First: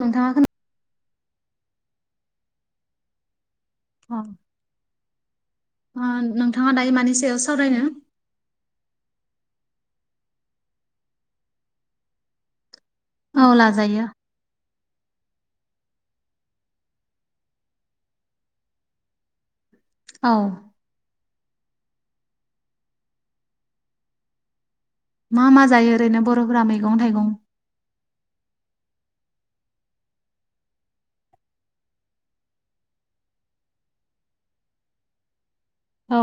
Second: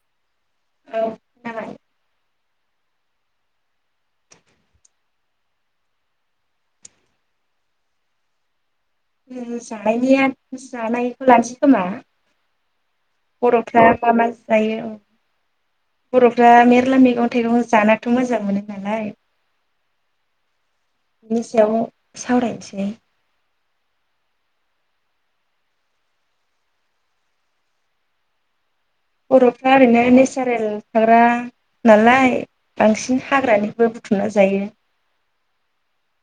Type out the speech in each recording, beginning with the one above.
नोंथांङा खोना औ‌ जाबाय। अ ओ नोंथांङा दायो मानि सायाव सावरायनो? जोंङो जानायनिया जानायखौ लानोसै खोमा? औ बर'फ्रा लाजायो मा मा जायो औ बर'फ्रा मेरला मैगं थाइगं जानाथ' मोजां मोनो नालाय औ बिनि सायाव सावरायनोसै ने मा मा जायो ओरैनो बर'फोरा मैगं थाइगं? बर'फ्रा ओरैनो नेसारेल थाग्रा नालाय बांसिन हाग्रानिफ्राय बुथुमना जायो औ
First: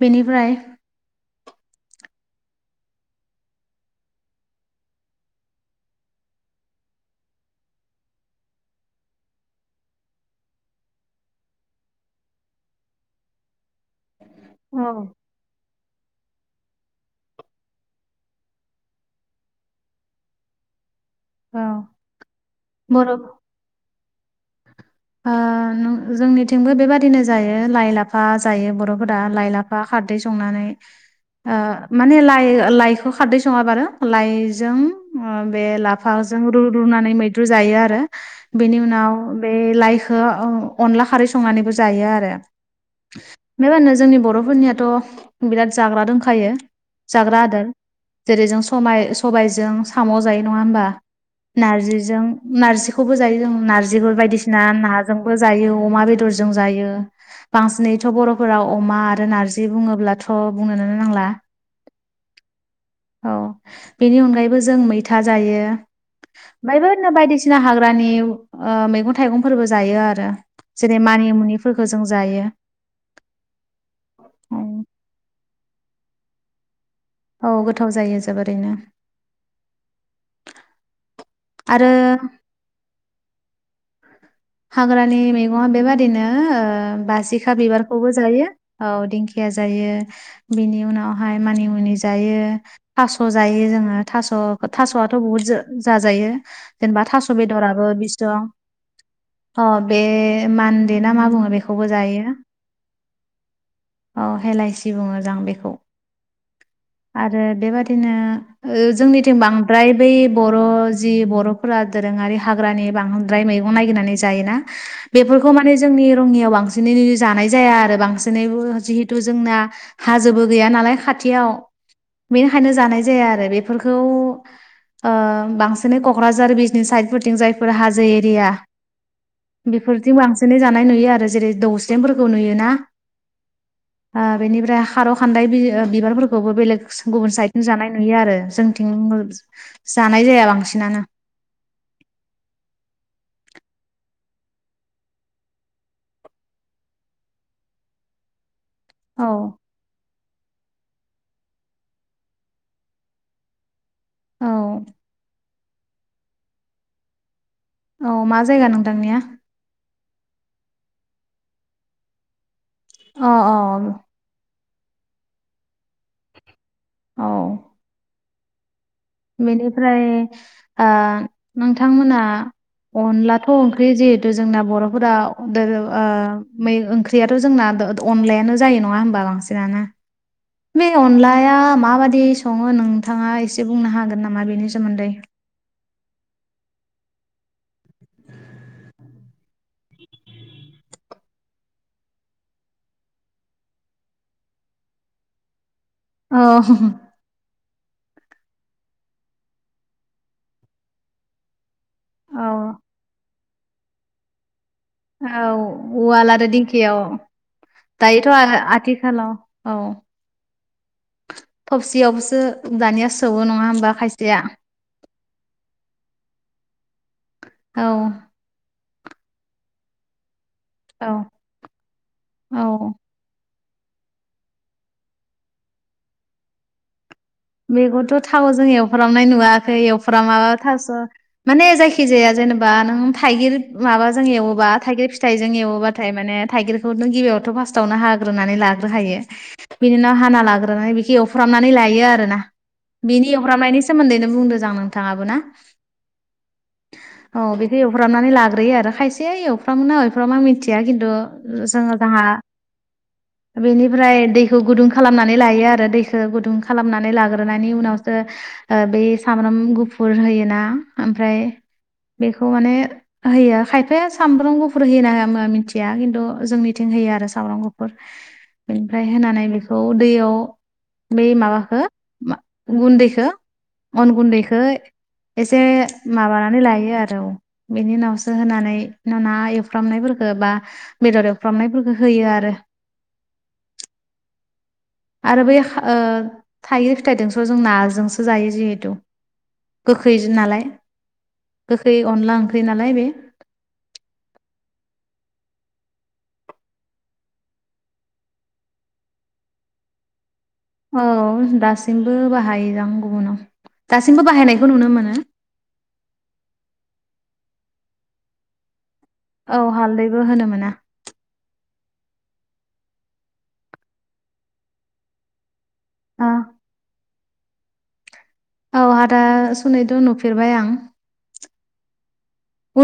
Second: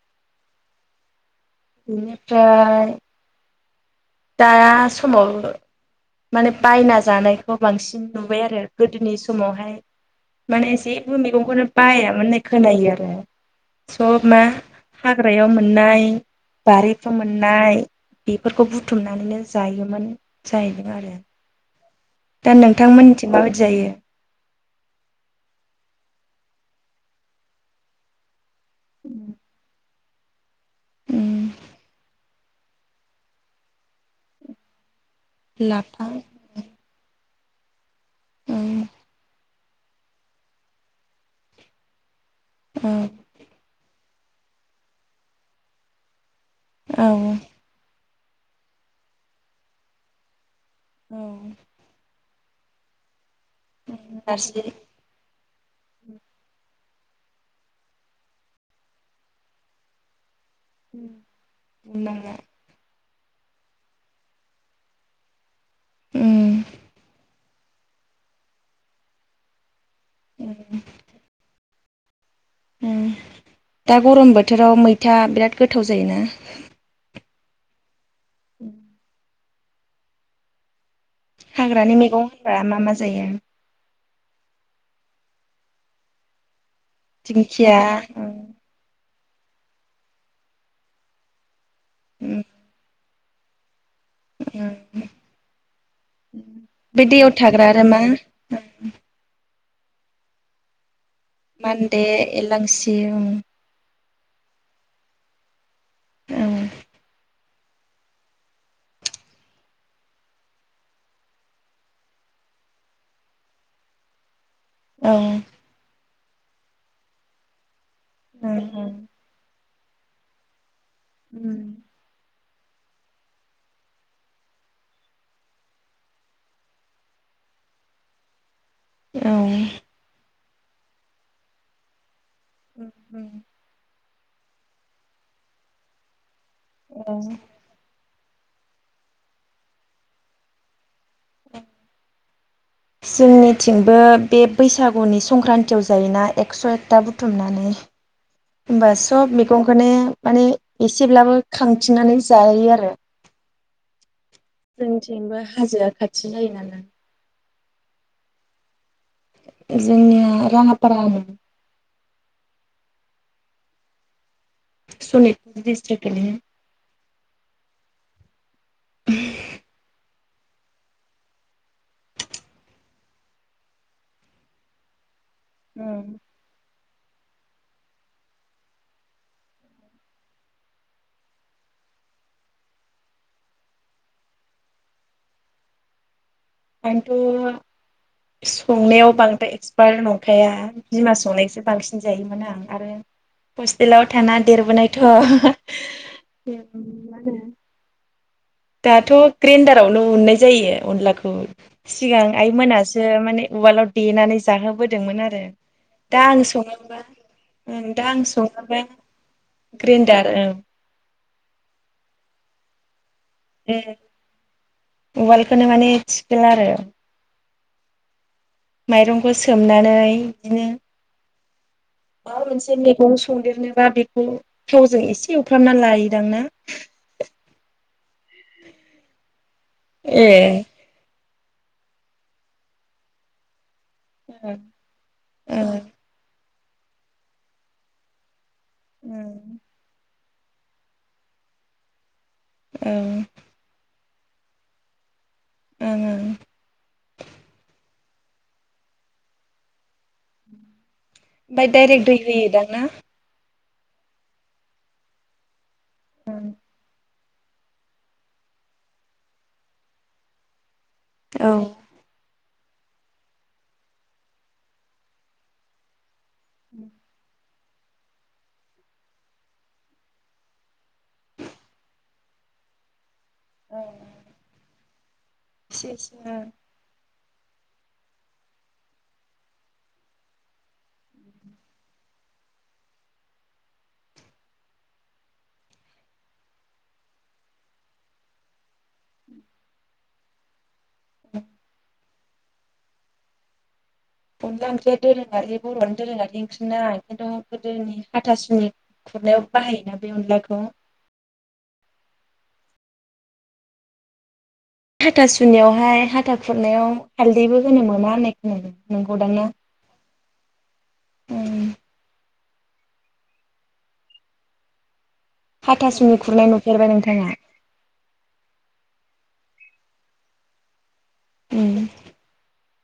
बेनिफ्राय बिनिफ्राय दा समाव माने बायना जानायखौ बांसिन नुबाय आरो गोदोनि समावहाय माने जेबो मैगंखौनो बायामोन होननाय खोनायो आरो सब मा औ ग्रायाव मोननाय बारिफ्राव मोननाय बेफोरखौ बु थुमनानैनो जायोमोन जाहैदों आरो। औ दा बर' ओ नोंथांमोननिथिं माबायदि जायो? ओ नों जोंनिथिंबो बेबादिनो जायो लाइ लाफा जायो बर'फोरा लाइ लाफा खारदै संनानै उम ओ माने लाइ लाइखौ खारदै सङाबा आरो लाइजों बे लाफा लाफाजों रु रुनानै मैद्रु जायो आरो औ बेनि उनाव बे लाइखौ ओ अनला खारै संनानैबो जायो आरो ओम बेयाव होनो जोंनि बर'फोरनियाथ' बिराद जाग्रा दंखायो औ औ जाग्रा आदार जेरै जों सनाय सबायजों साम' जायो नङा होमबा औ नारजिजों नारजिखौबो जायो जों नारजिफोर बायदिसि नारजि नाजोंबो जायो अमा बेदरजों जायो बांसिनैथ' बर'फोराव अमा आरो नारजि बुङोब्लाथ' बुंनो नो नांला बुंनांला औ बेनि अनगायैबो जों मैथा जायो उम बायबानो बायदिसि सिना हाग्रानि ओ मैगं थाइगंफोरबो जायो आरो उम जेरै मानिमुनि फोरखो जों जायो ओम दा गरम बोथोराव मैथा बिराद गोथाव जायोना औ गोथाव जायो जोबोरैनो हाग्रानि आरो मैगंफोरा मा मा जायो? हाग्रानि मैगङा बेबादिनो ओ बासिखा दिंखिया बिबारखौबो उम जायो औ दिंखिया जायो बेनि उनावहाय मानिमुनि जायो उम थास' जायो जोङो थास' उम थास'आथ' बुहुत जाजायो बे जेनेबा थास' दैयाव थाग्रा आरो बेदराबो मा बिसं ओ अ बे मान्दे ना मा बुङो बेखौबो मान्दे जायो एलांसि ओम औ हेलायसि बुङो दां बेखौ आरो बेबादिनो ओ जोंनिथिं बांद्राय बै बर' जि बर'फोरा दोरोङारि हाग्रानि बां द्राय मैगं नागिरनानै जायोना औ ओं बेफोरखौ माने जोंनि रङियाव बांसिनै जानाय जाया आरो बांसिनै ओं जिहेतु जोंना हाजोबो गैया नालाय खाथियाव बेनिखायनो जानाय जाया आरो बेफोरखौ ओ बांसिनै क'क्राझार बिजनि साइदफोरथिं जायफोर हाजो जो एरिया औ बेफोर बांसिनै जानाय नुयो आरो जेरै दौस्रेमफोरखौ नुयोना ओ बेनिफ्राय खारौ खान्दाय बि बिबारफोरखौबो बेलेग औ गुबुन साइडथिं जानाय नुयो आरो जोंथिं जानाय जाया बांसिनानो जोंनिथिंबो बे बैसागुनि संक्रान्तियाव जायोना एकस' एकथा बुथुमनानै होमबा औ सब मैगंखौनो माने एसेब्लाबो खांथिननानै जायो आरो औ जोंथिंबो हाजोआ खाथि जायो नालाय अ मा जायगा नोंतांनिया? जोंनिया राङापारा आरो। अ अ उम। सनितपुर दिस्ट्रिक गोलैयो। औ बिनिफ्राय ओ नोंथांमोना अनलाथ' ओंख्रि जिहेथु जोंना बर'फोराव दोरों ओ ओंख्रियाथ' जोंना अनलायानो जायो नङा हमबा बांसिनानो बे अनलाया माबादि सङो नोंथाङा एसे बुंनो हागोन नामा बेनि सोमोन्दै आंथ' संनायाव बांद्राय एक्सपार्ट नंखाया बिमा संनायसो बांसिन जायो माने आं आरो हस्टेलाव थाना देरबोनायथ' औ दाथ' ग्रेडारावनो उननाय जायो अनलाखौ सिगां आइ औ मोनासो माने उवालाव देनानै जाहोबोदोंमोन औ आरो दा उवाल आं आरो दिंखियाव सङामबा ओं दा आं दायोथ' आरो सङोबाय आथिखालाव औ ग्रेन्डार औ थबसियावबोसो दानिया सौवो नङा ए होमबा खायसेया उवालखोनो माने थिखोला आरो। औ माइरंखौ सोमनानै दिनो औ माबा औ मोनसे मैगं संदेरनोबा बेखौ थावजों एसे एवफ्रामना लायोदांना? बेखौथ' थावाव जों एवफ्रामनाय नुवाखै ए एवफ्रामाबा थास' माने जायखिजाया जेनेबा नों थाइगिर माबाजों ओं एवोबा थाइगिर फिथाइजों ओं ओं एवोबाथाय माने थाइगिरखौ नों गिबियावथ' फार्स्टआवनो हाग्रोनानै लाग्रो खायो बिनि नाव हाना लाग्रोनानै बिखो एवफ्रामनानै लायो आरोना ओं बिनि फ्रामनायनि सोमोन्दैनो बुंदों जां नोंथाङाबो ना ओं ओं औ बिदि एव फ्रामनानै लाग्रोयो आरो खायसे एवफ्रामो ना एवफ्रामा मिथिया किन्तु पाय दाइरेक्ट दै होयोदां ना? बेनिफ्राय दैखौ गुदुं खालामनानै लायो आरो दैखौ गुदुं खालामनानै लागो ग्रोनायनि उनावसो ओ बेै सामब्राम गुफुर होयोना ओमफ्राय औ बेखौ माने होयो खायफाया सामब्राम गुफुर होयो ना होआ मा मिथि गैया किन्तु जोंनिथिं होयो आरो सामब्राम गुफुर बेनिफ्राय होनानै बेखौ दैयाव बै माबाखो मा गुन्दैखो अन गुन्दैखो एसे एसे ओं माबानानै लायो आरो औ बेनि उनावसो होनानै ना एवफ्रामनायफोरखो बा बेदर एवफ्रामनायफोरखो होयो आरो। आरो बैख ओ थाइगिर फिथाइदंसो जों नाजोंसो जायो जिहेथु गोखैजो नालाय गोखै अनला ओंख्रि नालाय बे अनला ओंख्रिया दोरोङारि बर'नि दोरोङारि ओंख्रि ना [unintelligible] गोदोनि हाथासुनि खुरनायाव बाहायोना बे अनलाखौ। औ दासिमबो बाहायोदां गुबुनाव दासिमबो बाहायनायखौ नुनो मोनो। जोंनियावहाय हाथा खुरनायाव हाल्दैबो होनो मोना होननाय खोनादों नोंगौ दां ना? औ हालदैबो होनो मोना। उम हाथासुनि खुरनाय नुफेरबाय नोंथाङा? औ हाथासुनिथ' नुफेरबाय आं उम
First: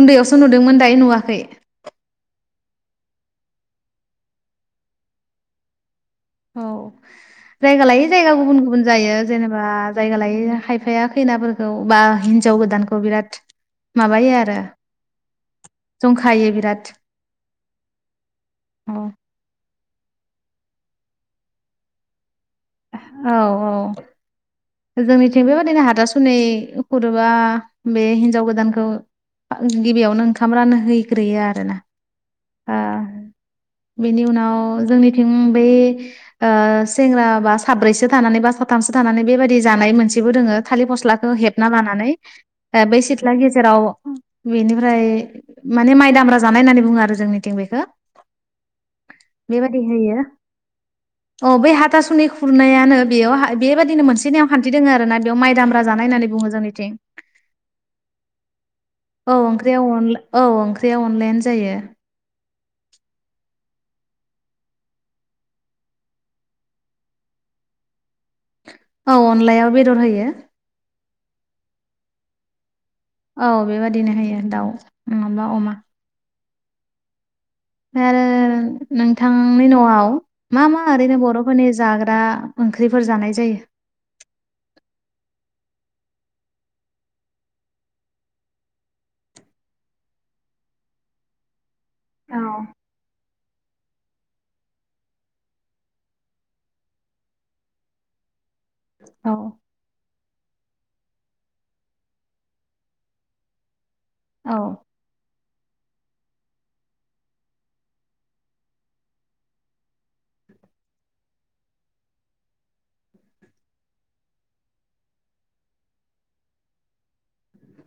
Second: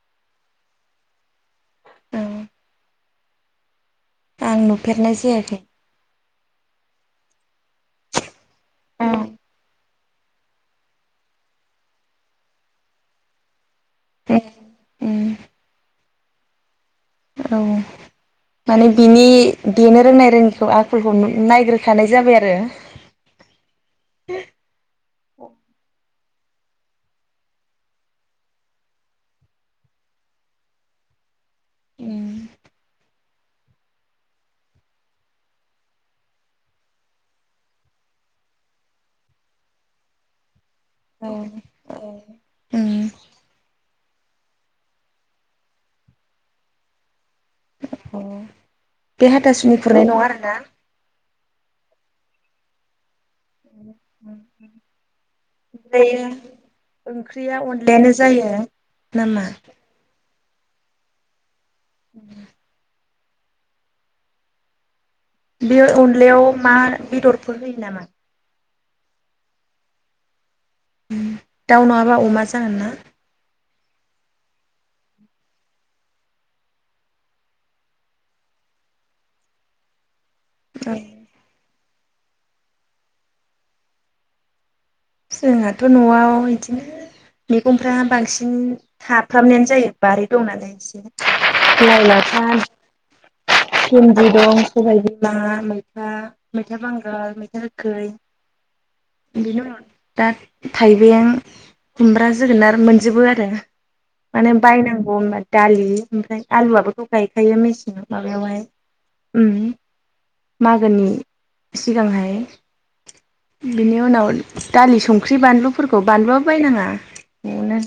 उन्दैयावसो नुदोंमोन दायो नुवाखै। उम आं नुफेरनाय जायाखै। औ जायगा लायै जायगा गुबुन गुबुन जायो उम जेनेबा जायगा लायै खायफाया खैनाबो औ बा हिनजाव गोदानखौ बिराद माबायो आरो जंखायो बिराद। औ माने औ बिनि देनो रोंनाय रोङिखौ आखलखौ नु नायग्रोखानाय जाबाय आरो औ औ जोंनिथिं बेबादिनो हाथासुनै हुदोबा बे हिनजाव गोदानखौ गिबियावनो ओंखाम रानो हैग्रोयो आरोना उम बा बेनि उनाव जोंनिथिं बै ओ सेंग्रा बा साब्रैसो थानानै बा साथामसो थानानै बेबादि जानाय मोनसेबो दोङो थालिर औ फस्लाखौ हेबना लानानै ओ बै सिथ्ला गेजेराव बेनिफ्राय माने माइ दाम्रा जानाय होननानै बुङो आरो जोंनिथिं बेखो। बे हाथासुनि बेबायदि खुरनाय नङा हयो। आरोना अ बै हाथासुनि खुरनायानो बेयाव बेबाददिनो मोनसे नेम खान्थि दङ आरो ना बेयाव माइ दामब्रा जानाय ओमफ्रायो होननानै बुङो जोंनिथिं। ओंख्रिया अनलायानो जायो। औ नामा ओंख्रिया अनला औ ओंख्रिया अनलायानो जायो। ओं बे अनलायाव मा बेदरफोर होयो नामा? औ अनलायाव बेदर होयो। उम दाउ नङाबा अमा जागोन ना। औ बेबदिनो होयो दाउ नङाबा अमा फ्राय आरो नोंथांनि नआव मा मा औ ओरैनो बरफोरनि जाग्रा ओंख्रिफोर जानाय जायो। जोंहाथ नआव इदिनो मैगंफ्रा बांसिन थाफ्रामनायानो जायो बारि दंनालाय एसे। लाय औ लाफा फिन्दि दं सबायाइ बिमा मैथा मैथा बांगाल मैथा गोखै औ बिनो उनाव दा थाइबें खुमब्रा जोगोनार मोनजोबो आरो माने औ बायनांगौ होनबा दालि ओमफ्राय आलुआबोथ गायखायो मेसें माबायावहाय उम मागोनि सिगांहाय बिनि उनाव दालि संख्रि बानलुफोरखौ बानलुआबो बायनाङा नआवनो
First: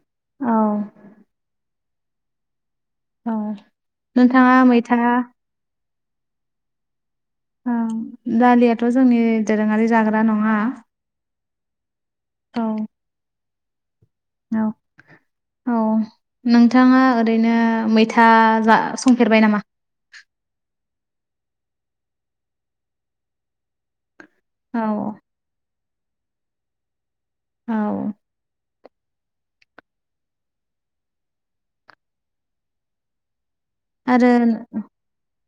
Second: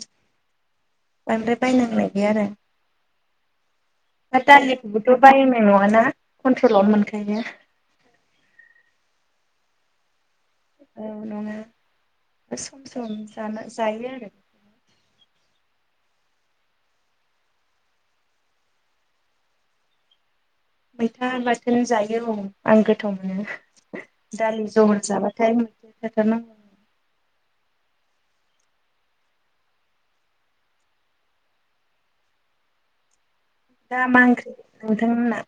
बांद्राय बायनांनाय गैया आरो ओं नोंथाङा मै बेबोथ बायनाय नङाना कन्ट्रलावनो मोनखायो। ओं दालियाथ जोंनि दोरोङारि जाग्रा नङा। ओं नङा औ सम सम जाना जायो आरो औ औ नोंथाङा ओरैनो मैथा जा संफेरबाय नामा? मैथा बाथोन जायो औ आं गोथाव मोनो दालि औ जहल जाबा थाय [inaudible] औ दा मा आरो ओंख्रि नोंथांमोनना?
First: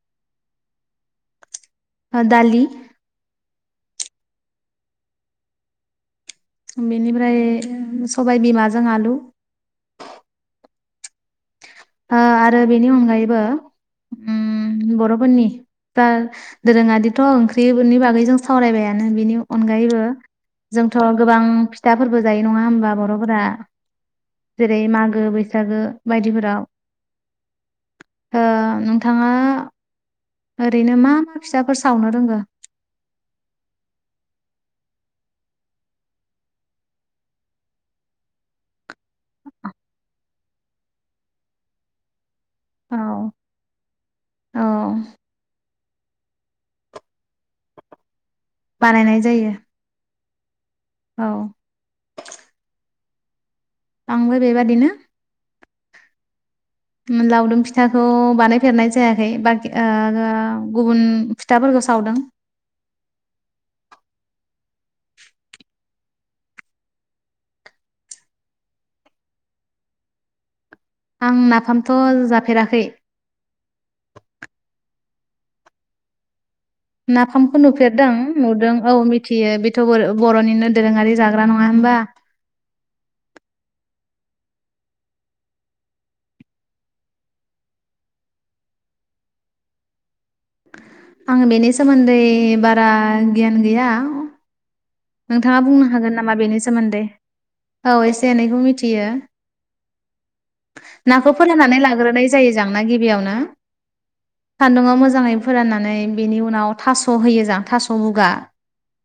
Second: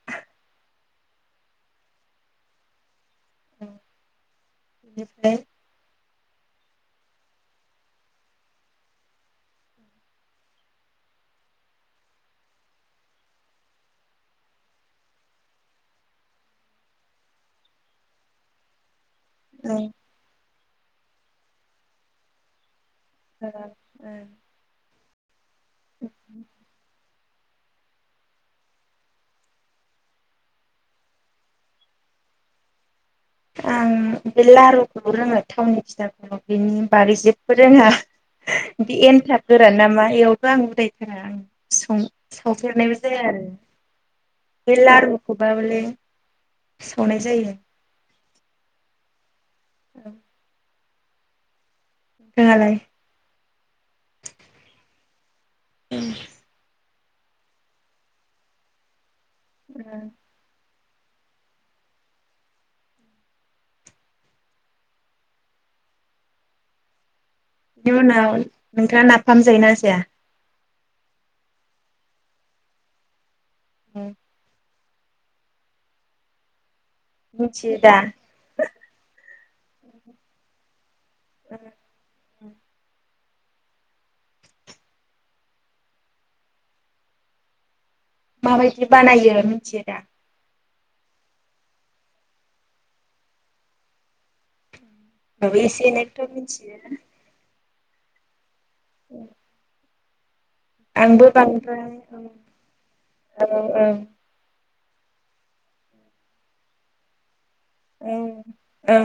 ओ दालि ओ बेनिफ्राय बेनिफ्राय सबाय बिमाजों आलु। ओ आरो बेनि अनगायैबो उम बर'फोरनि दा दोरोङारिथ ओंख्रिनि बागै जों सावरायबायानो बिनि औ अनगायैबो जोंथ गोबां फिथाफोरबो जायो नङा होमबा बर' फोरा आं जेरै मागो बैसागो बायदिफोराव। ओ नोंथाङा ओरैनो मा मा फिसाफोर सावनो रोंङो? आं बे लारुखौ रोङो थावनि फिथाखौ बिनि बारि जेबबो रोङा बे एन्थाब गोरान नामा एयावथ' आं उदायथारा आं सं औ सौफेरनायबो जाया आरो औ बे लारुखौब बले संनाय जायो। बानायनाय जायो। ओं औ नोंहालाय? आंबो बेबादिनो [inaudible] लावदुम फिथाखौ बानायफेरनाय जायाखै बाखि ओ गुबुन फिथाफोरखौ सावदों। बेनि उनाव नोंथाङा नाफाम जायोना जाया? आं नाफामथ' जाफेराखै। औ नाफामखौ मिथियो दा नुफेरदों नुदों औ मिथियो बेथ' बर' बर'निनो दोरोङारि जा ग्रा नङा होनबा? माबायदि बानायो मिथियो दा? आं बेनि सोमोन्दै बारा गियान गैया। होमबाबो नोंथाङा एसे बुंनो हागोन एनैखौथ' नामा बेनि मिथियो सोमोन्दै? औ एसे एनैखौ मिथियो। आंबो नाखौ फोराननानै बांद्राय लाग्रोनाय जायो जां ना गिबियावनो? औ औ सान्दुंआव मोजाङै फोराननानै बिनि उनाव थास' होयो जां थास' बुगा ओं औ।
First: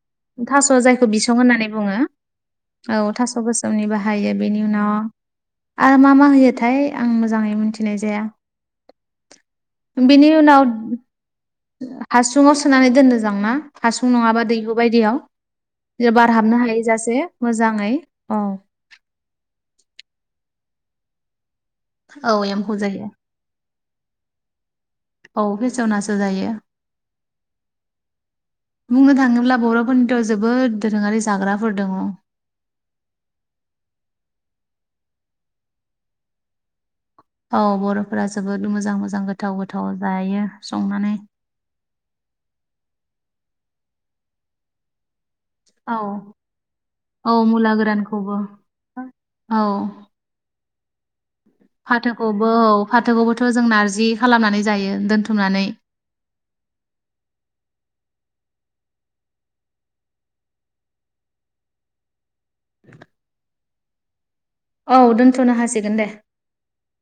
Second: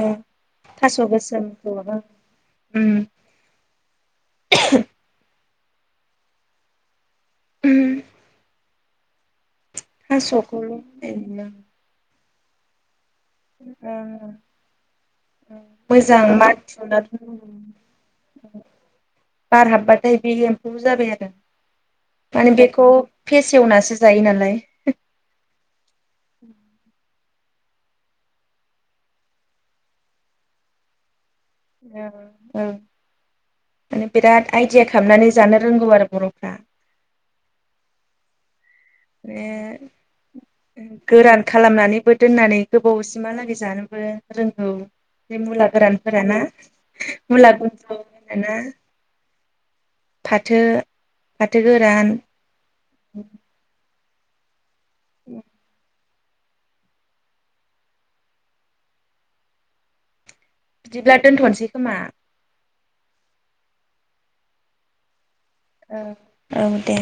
थास' जायखौ बिसं होननानै बुङो उम औ थास ' स' गोसोमनि बाहायो बेनि उनाव आरो मा मा होयोथाय? आं मोजाङै मिथिनाय जाया। बिनि उनाव थास'खौल' होनाय हास हासुङाव सोनानै दोननो जांना हासुं नङाबा दैहु बायदियाव। मोजां बार हाबनो हायै माथुना जासे मोजाङै औ [inaudible] बार हाबबाथाय बे एम्फौ जाबाय आरो औ माने एम्फौ बेखौ जायो फेसेवनासो जायो नालाय। औ फेसेवनासो जायो। बुंनो थाङोब्ला बर'फोरनिथ' जोबोद दोरोङारि जाग्रा ओं औ माने बिराद आइदिया खालामनानै जानो रोंगौ आरो बर'फ्रा। औ बर'फोरा जोबोद मोजां मोजां माने गोथाव गोथाव जायो संनानै। गोरान खालामनानैबो दोननानै गोबावसिमहालागै जानोबो रोंगौ। बे मुला औ गोरानफोर ना औ मुला गोरानखौबो गुनद्रु ना? औ फाथो फाथो गोरान फाथोखौबो औ फाथोखौबोथ' जों नारजि खालामनानै जायो दोनथुमनानै ' बिदिब्ला दोनथ'नोसै खोमा? औ दोनथ'नो हासि ओ औ दे।